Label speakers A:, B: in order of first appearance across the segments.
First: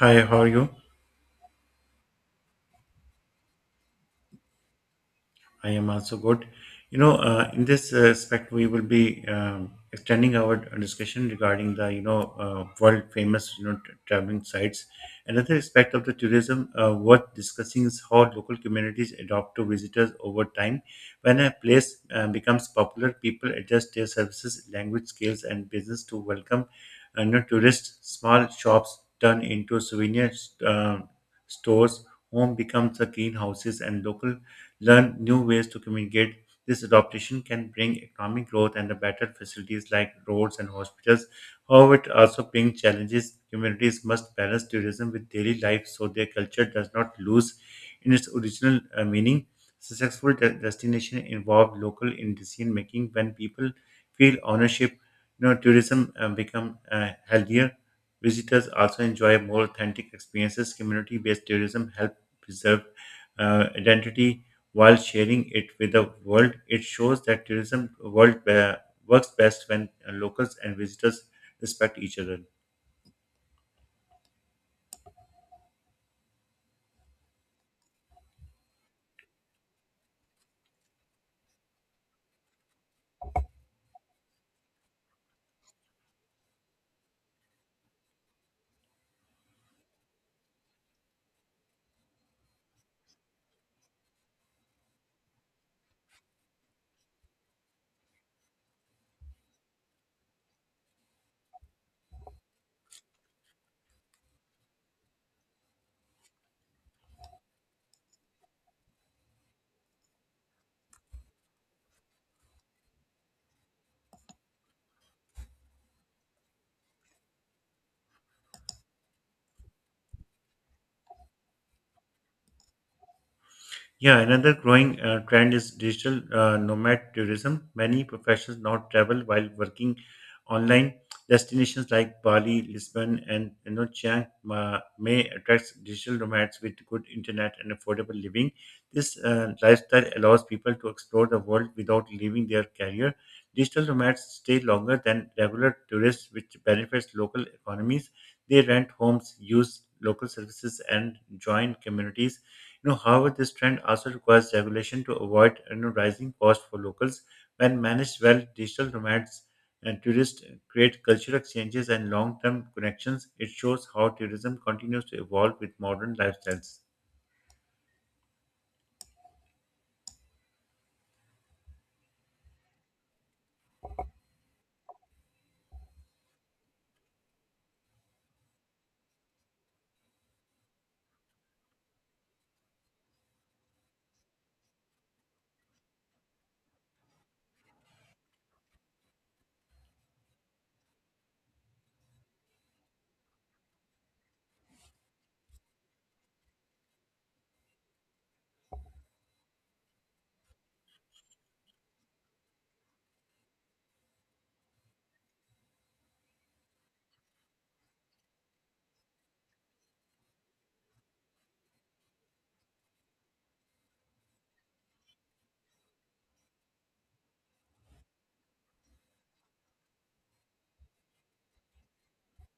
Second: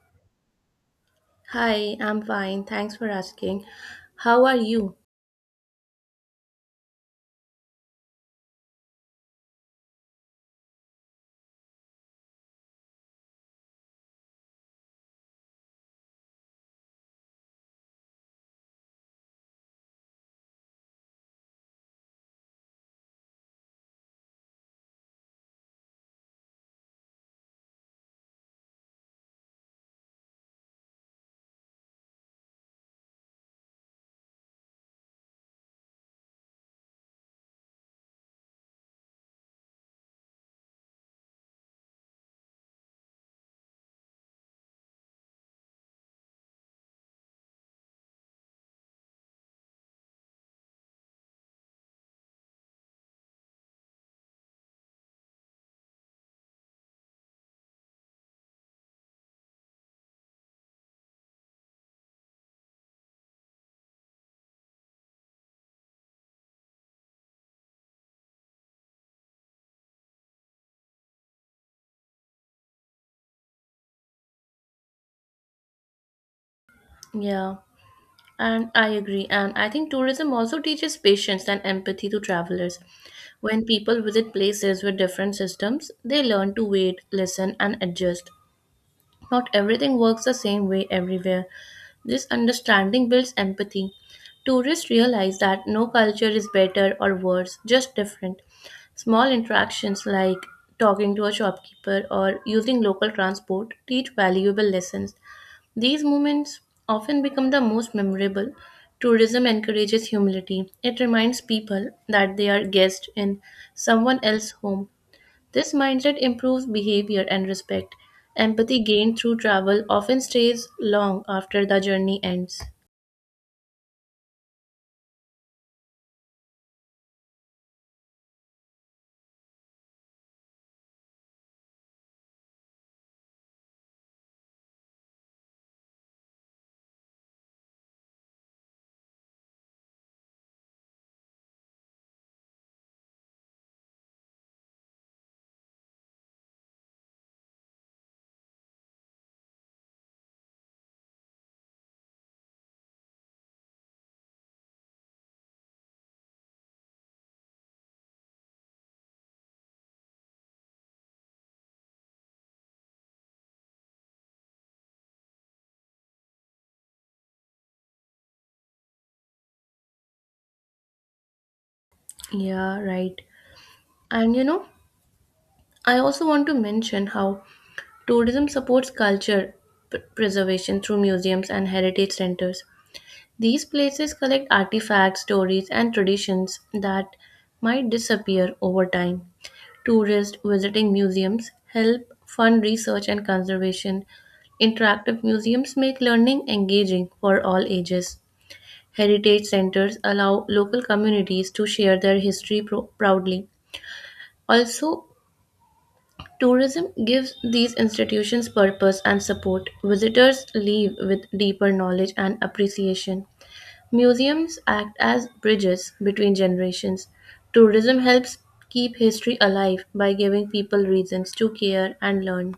A: Hi, how are you?
B: Hi, I'm fine. Thanks for asking. How are you?
A: I am also good. In this respect, we will be extending our discussion regarding the world famous, traveling sites. Another aspect of the tourism worth discussing is how local communities adopt to visitors over time. When a place becomes popular, people adjust their services, language skills, and business to welcome tourists. Small shops turn into souvenir uh, stores. Home becomes a greenhouses and local learn new ways to communicate. This adaptation can bring economic growth and the better facilities like roads and hospitals. However, it also brings challenges. Communities must balance tourism with daily life so their culture does not lose in its original meaning. Successful destination involve local in decision making. When people feel ownership, tourism become healthier. Visitors also enjoy more authentic experiences. Community-based tourism help preserve identity while sharing it with the world. It shows that tourism world works best when locals and visitors respect each other.
B: Yeah, and I agree. And I think tourism also teaches patience and empathy to travelers. When people visit places with different systems, they learn to wait, listen, and adjust. Not everything works the same way everywhere. This understanding builds empathy. Tourists realize that no culture is better or worse, just different. Small interactions like talking to a shopkeeper or using local transport teach valuable lessons. These moments often become the most memorable. Tourism encourages humility. It reminds people that they are guests in someone else's home. This mindset improves behavior and respect. Empathy gained through travel often stays long after the journey ends.
A: Yeah, another growing trend is digital nomad tourism. Many professionals now travel while working online. Destinations like Bali, Lisbon, and Chiang Mai attracts digital nomads with good internet and affordable living. This lifestyle allows people to explore the world without leaving their career. Digital nomads stay longer than regular tourists, which benefits local economies. They rent homes, use local services, and join communities. However, this trend also requires regulation to avoid rising costs for locals. When managed well, digital nomads and tourists create cultural exchanges and long-term connections. It shows how tourism continues to evolve with modern lifestyles.
B: Yeah, right. And I also want to mention how tourism supports culture preservation through museums and heritage centers. These places collect artifacts, stories, and traditions that might disappear over time. Tourists visiting museums help fund research and conservation. Interactive museums make learning engaging for all ages. Heritage centers allow local communities to share their history proudly. Also, tourism gives these institutions purpose and support. Visitors leave with deeper knowledge and appreciation. Museums act as bridges between generations. Tourism helps keep history alive by giving people reasons to care and learn.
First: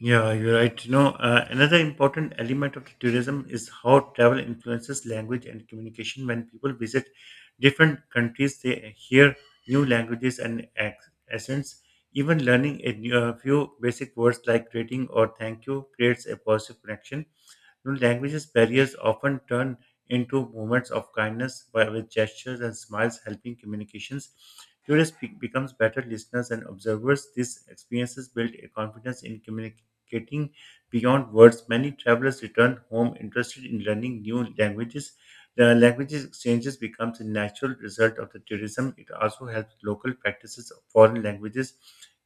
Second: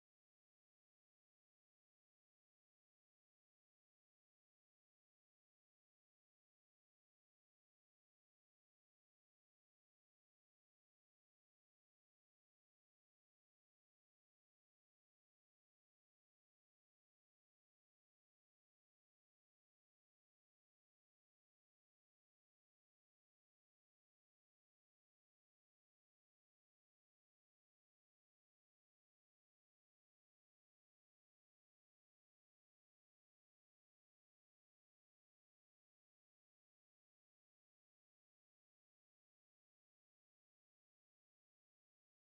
A: Yeah, you're right. Another important element of tourism is how travel influences language and communication. When people visit different countries, they hear new languages and accents. Even learning a a few basic words like greeting or thank you creates a positive connection. Languages barriers often turn into moments of kindness by, with gestures and smiles helping communications. Tourists becomes better listeners and observers. These experiences build a confidence in communication getting beyond words, many travelers return home interested in learning new languages. The languages exchanges becomes a natural result of the tourism. It also helps local practices of foreign languages,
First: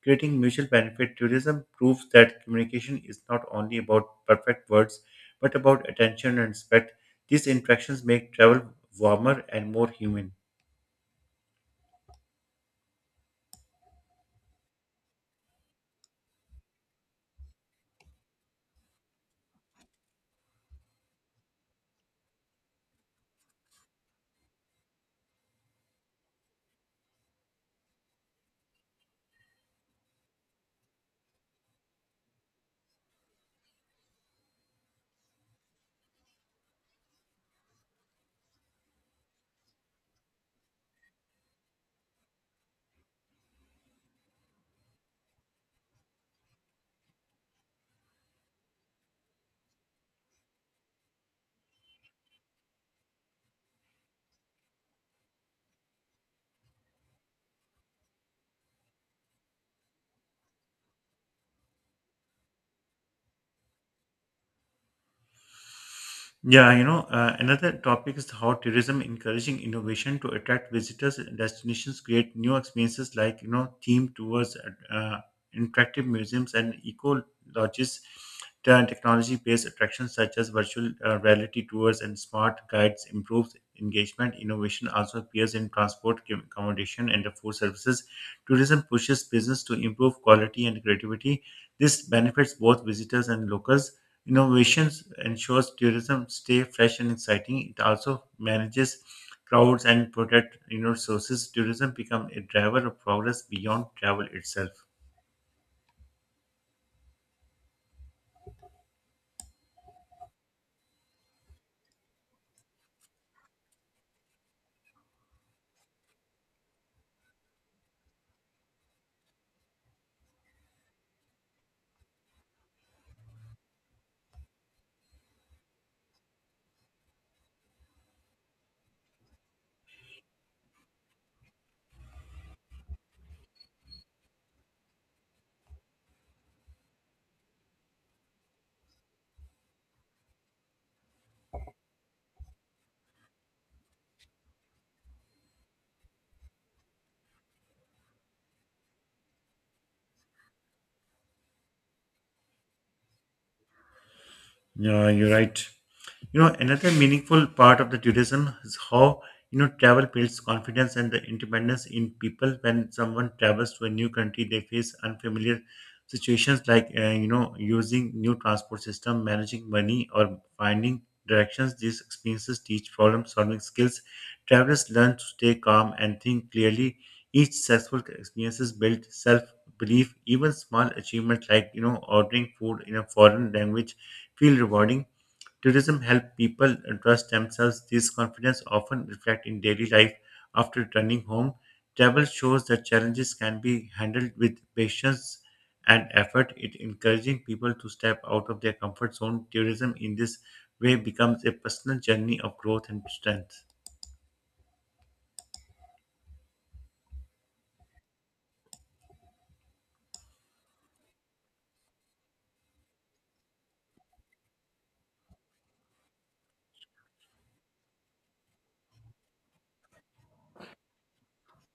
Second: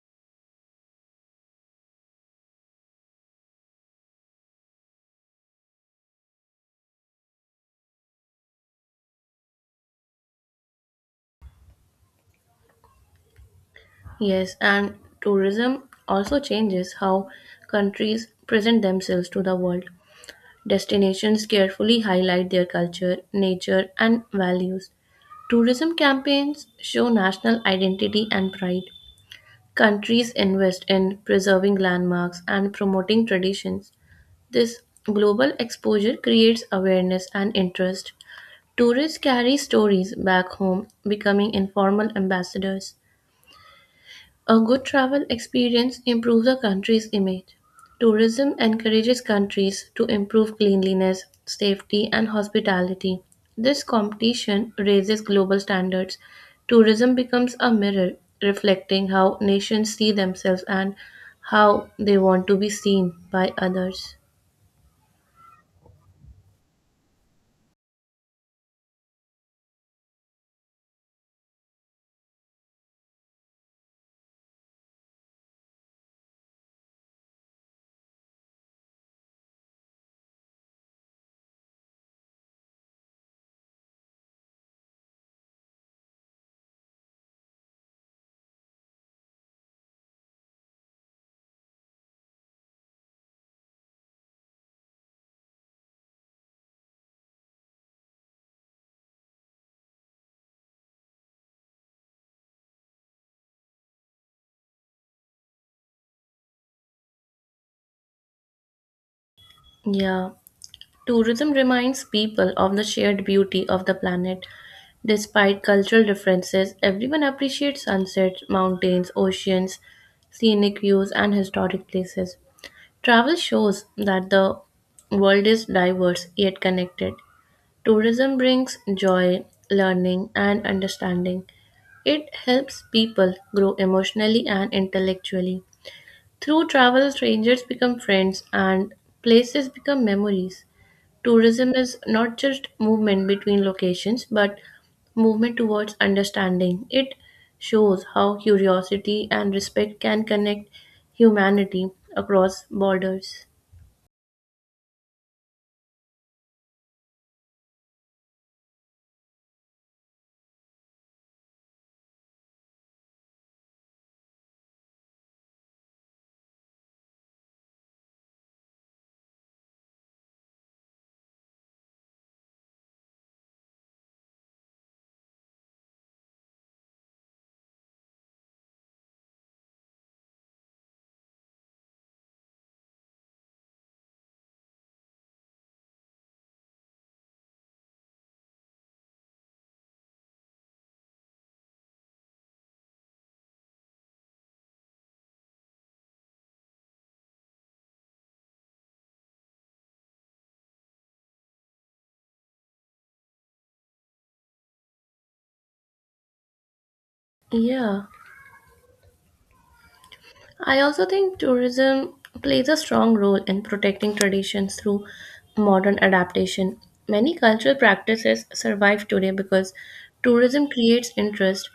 A: creating mutual benefit. Tourism proves that communication is not only about perfect words, but about attention and respect. These interactions make travel warmer and more human.
B: Yes, and tourism also changes how countries present themselves to the world. Destinations carefully highlight their culture, nature, and values. Tourism campaigns show national identity and pride. Countries invest in preserving landmarks and promoting traditions. This global exposure creates awareness and interest. Tourists carry stories back home, becoming informal ambassadors. A good travel experience improves a country's image. Tourism encourages countries to improve cleanliness, safety, and hospitality. This competition raises global standards. Tourism becomes a mirror reflecting how nations see themselves and how they want to be seen by others.
A: Yeah, another topic is how tourism encouraging innovation to attract visitors. Destinations create new experiences like, themed tours, interactive museums, and eco lodges. Turn technology-based attractions such as virtual reality tours and smart guides improves engagement. Innovation also appears in transport, accommodation, and the food services. Tourism pushes business to improve quality and creativity. This benefits both visitors and locals. Innovations ensures tourism stay fresh and exciting. It also manages crowds and protect resources. Tourism become a driver of progress beyond travel itself.
B: Yeah. Tourism reminds people of the shared beauty of the planet. Despite cultural differences, everyone appreciates sunsets, mountains, oceans, scenic views, and historic places. Travel shows that the world is diverse yet connected. Tourism brings joy, learning, and understanding. It helps people grow emotionally and intellectually. Through travel, strangers become friends and places become memories. Tourism is not just movement between locations, but movement towards understanding. It shows how curiosity and respect can connect humanity across borders.
A: Yeah, you're right. You know, another meaningful part of the tourism is how travel builds confidence and the independence in people. When someone travels to a new country, they face unfamiliar situations like using new transport system, managing money, or finding directions. These experiences teach problem-solving skills. Travelers learn to stay calm and think clearly. Each successful experiences build self-belief. Even small achievements like ordering food in a foreign language feel rewarding. Tourism helps people trust themselves. This confidence often reflects in daily life after returning home. Travel shows that challenges can be handled with patience and effort. It encouraging people to step out of their comfort zone. Tourism in this way becomes a personal journey of growth and strength.
B: Yeah. I also think tourism plays a strong role in protecting traditions through modern adaptation. Many cultural practices survive today because tourism creates interest.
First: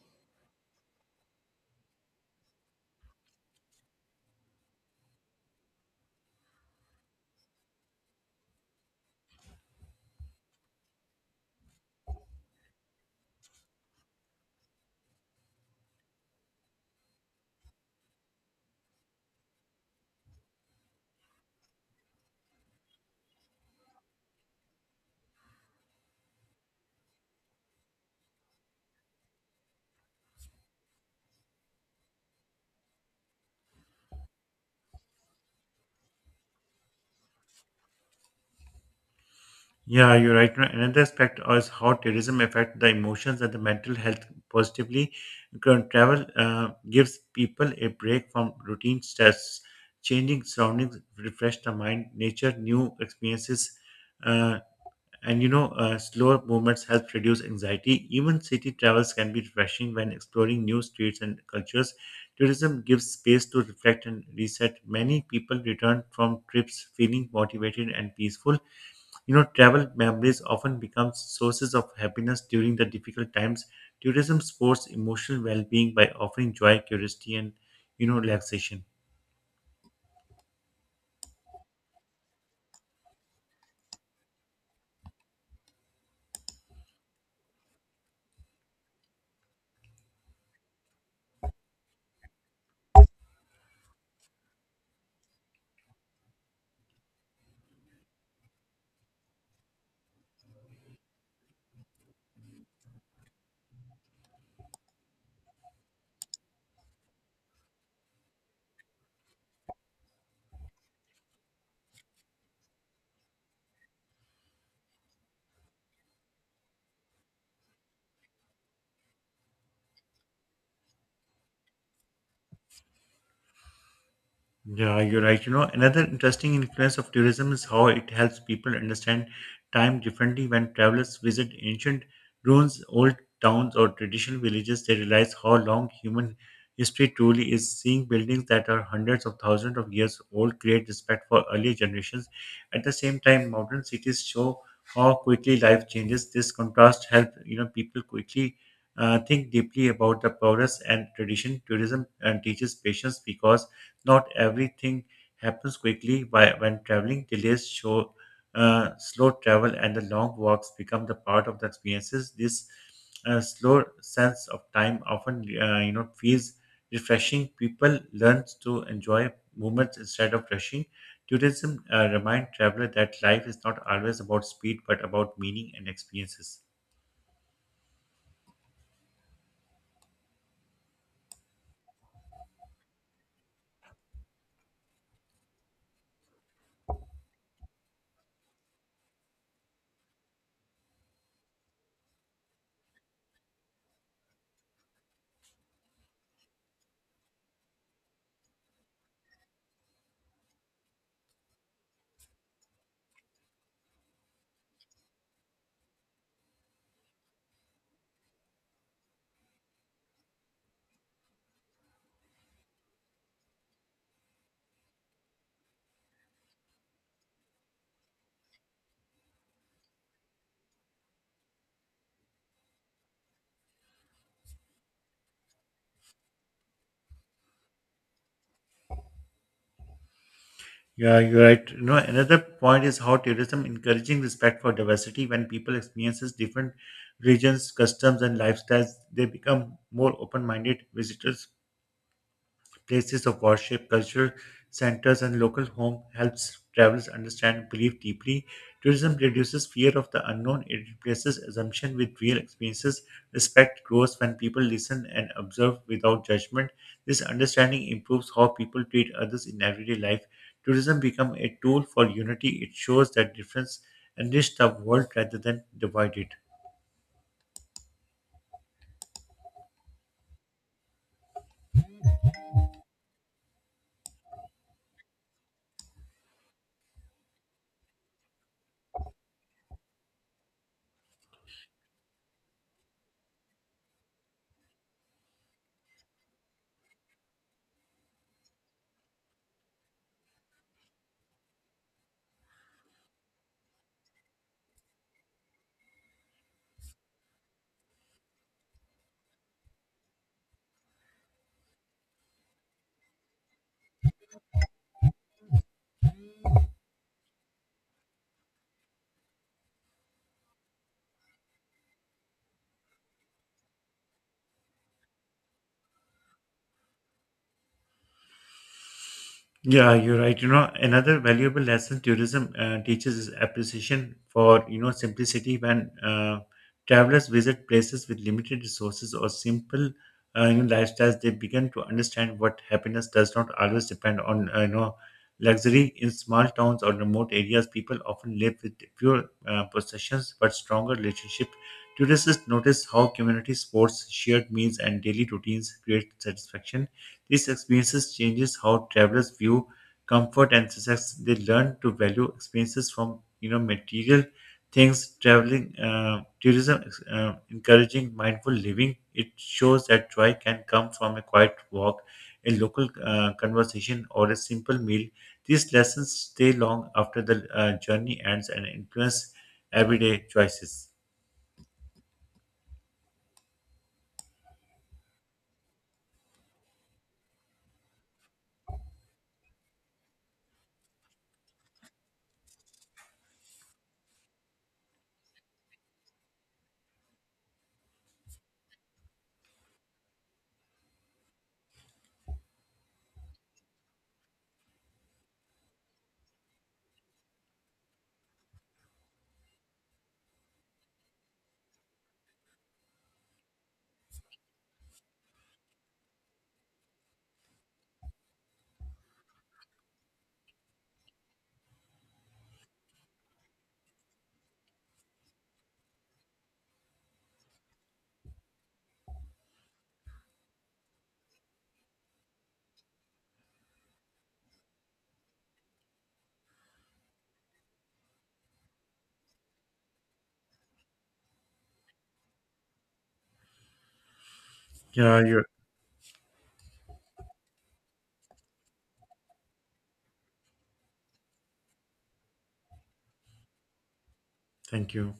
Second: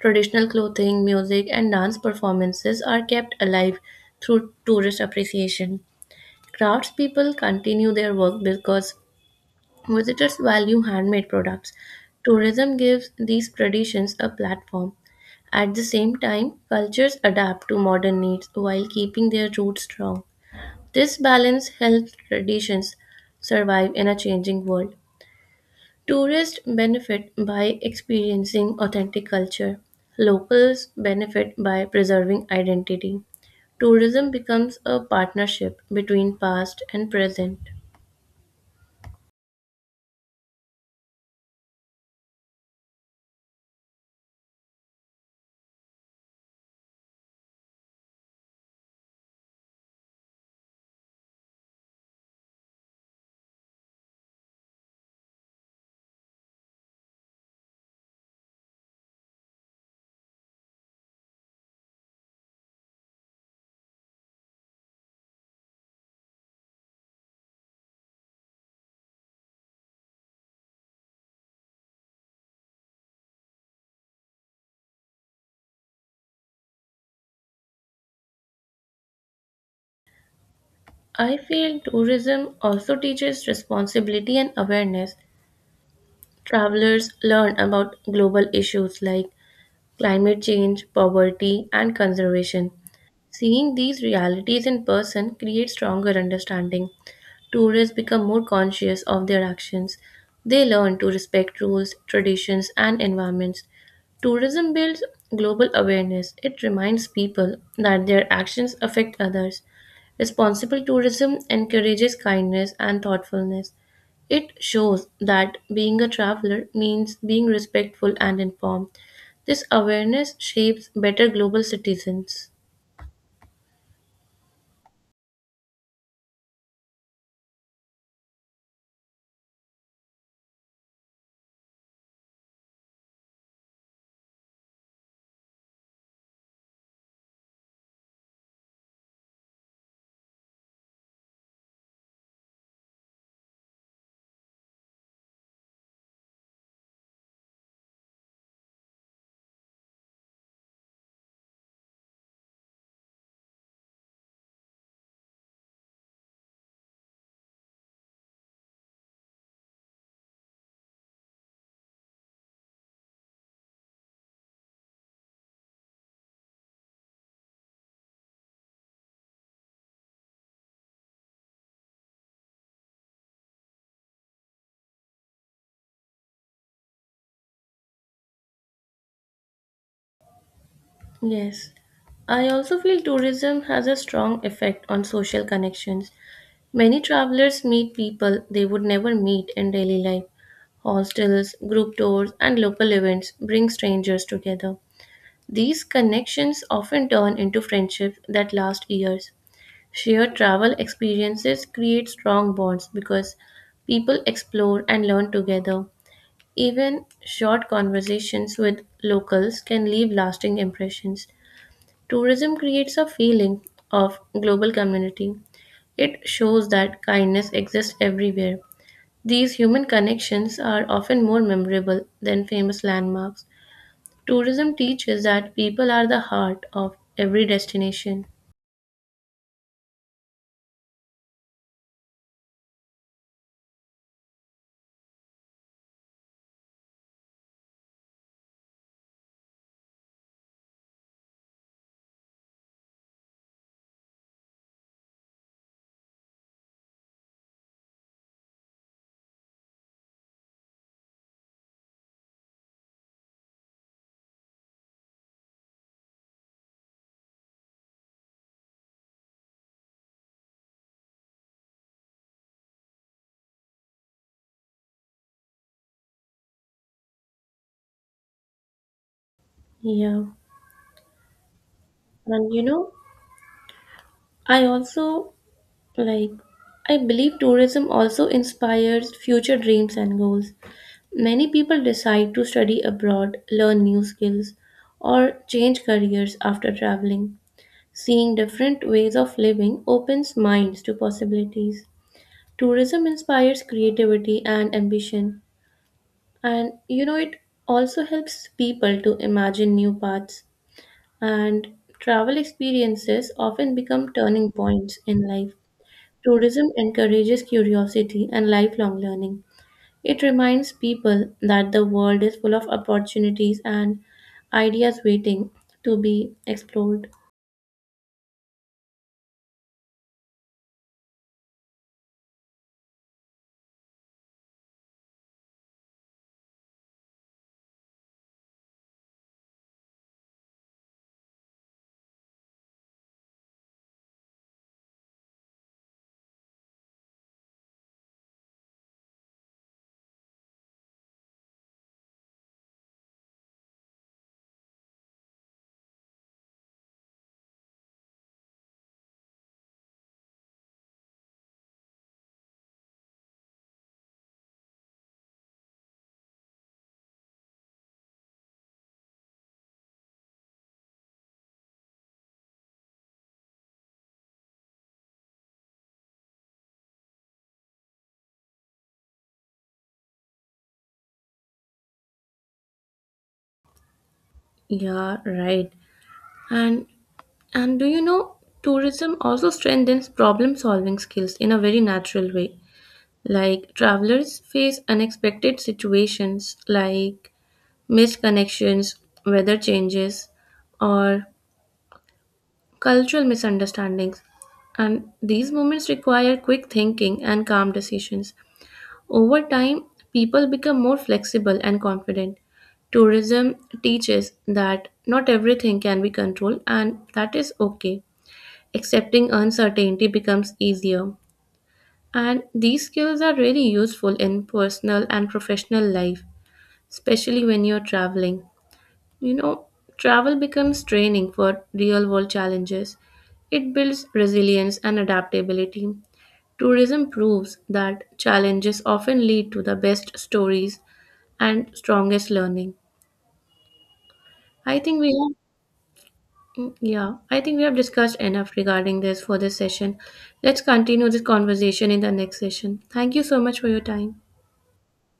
B: Traditional clothing, music, and dance performances are kept alive through tourist appreciation. Craftspeople continue their work because visitors value handmade products. Tourism gives these traditions a platform at the same time, cultures adapt to modern needs while keeping their roots strong. This balance helps traditions survive in a changing world. Tourists benefit by experiencing authentic culture. Locals benefit by preserving identity. Tourism becomes a partnership between past and present.
A: Yeah, you're right. Another aspect is how tourism affects the emotions and the mental health positively. Because travel gives people a break from routine stress, changing surroundings refresh the mind, nature, new experiences. Uh, and slower movements help reduce anxiety, even city travels can be refreshing when exploring new streets and cultures. Tourism gives space to reflect and reset. Many people return from trips feeling motivated and peaceful. Travel memories often become sources of happiness during the difficult times. Tourism supports emotional well-being by offering joy, curiosity, and relaxation.
B: I feel tourism also teaches responsibility and awareness. Travelers learn about global issues like climate change, poverty, and conservation. Seeing these realities in person creates stronger understanding. Tourists become more conscious of their actions. They learn to respect rules, traditions, and environments. Tourism builds global awareness. It reminds people that their actions affect others. Responsible tourism encourages kindness and thoughtfulness. It shows that being a traveler means being respectful and informed. This awareness shapes better global citizens.
A: Yeah, you're right. You know, another interesting influence of tourism is how it helps people understand time differently. When travelers visit ancient ruins, old towns, or traditional villages, they realize how long human history truly is. Seeing buildings that are hundreds of thousands of years old create respect for earlier generations. At the same time, modern cities show how quickly life changes. This contrast helps people quickly think deeply about the progress and tradition. Tourism teaches patience because not everything happens quickly. When traveling, delays show slow travel and the long walks become the part of the experiences. This slow sense of time often feels refreshing. People learn to enjoy moments instead of rushing. Tourism remind traveler that life is not always about speed but about meaning and experiences.
B: Yes. I also feel tourism has a strong effect on social connections. Many travelers meet people they would never meet in daily life. Hostels, group tours, and local events bring strangers together. These connections often turn into friendships that last years. Shared travel experiences create strong bonds because people explore and learn together. Even short conversations with locals can leave lasting impressions. Tourism creates a feeling of global community. It shows that kindness exists everywhere. These human connections are often more memorable than famous landmarks. Tourism teaches that people are the heart of every destination.
A: Yeah, you're right. You know, another point is how tourism encouraging respect for diversity when people experiences different regions, customs, and lifestyles, they become more open-minded visitors places of worship, cultural centers, and local home helps travelers understand belief deeply. Tourism reduces fear of the unknown. It replaces assumption with real experiences. Respect grows when people listen and observe without judgment. This understanding improves how people treat others in everyday life. Tourism becomes a tool for unity. It shows that difference enrich the world rather than divide it.
B: Yeah. And I also like, I believe tourism also inspires future dreams and goals. Many people decide to study abroad, learn new skills, or change careers after traveling. Seeing different ways of living opens minds to possibilities. Tourism inspires creativity and ambition, and it also helps people to imagine new paths. And travel experiences often become turning points in life. Tourism encourages curiosity and lifelong learning. It reminds people that the world is full of opportunities and ideas waiting to be explored.
A: Yeah, you're right. You know, another valuable lesson tourism teaches is appreciation for, simplicity when travelers visit places with limited resources or simple lifestyles, they begin to understand what happiness does not always depend on, luxury. In small towns or remote areas, people often live with fewer possessions but stronger relationship. Tourists notice how community sports, shared meals, and daily routines create satisfaction. These experiences changes how travelers view comfort and success. They learn to value experiences from material things. Traveling tourism encouraging mindful living. It shows that joy can come from a quiet walk, a local conversation, or a simple meal. These lessons stay long after the journey ends and influence everyday choices.
B: Yeah, right. And and do you know tourism also strengthens problem solving skills in a very natural way. Like travelers face unexpected situations like missed connections, weather changes, or cultural misunderstandings. And these moments require quick thinking and calm decisions. Over time, people become more flexible and confident. Tourism teaches that not everything can be controlled, and that is okay. Accepting uncertainty becomes easier. And these skills are really useful in personal and professional life, especially when you're traveling. You know, travel becomes training for real world challenges. It builds resilience and adaptability. Tourism proves that challenges often lead to the best stories and strongest learning. I think we
A: Yeah,
B: have,
A: you.
B: mm, yeah, I think we have discussed enough regarding this for this session. Let's continue this conversation in the next session. Thank you so much for your time.
A: Thank you.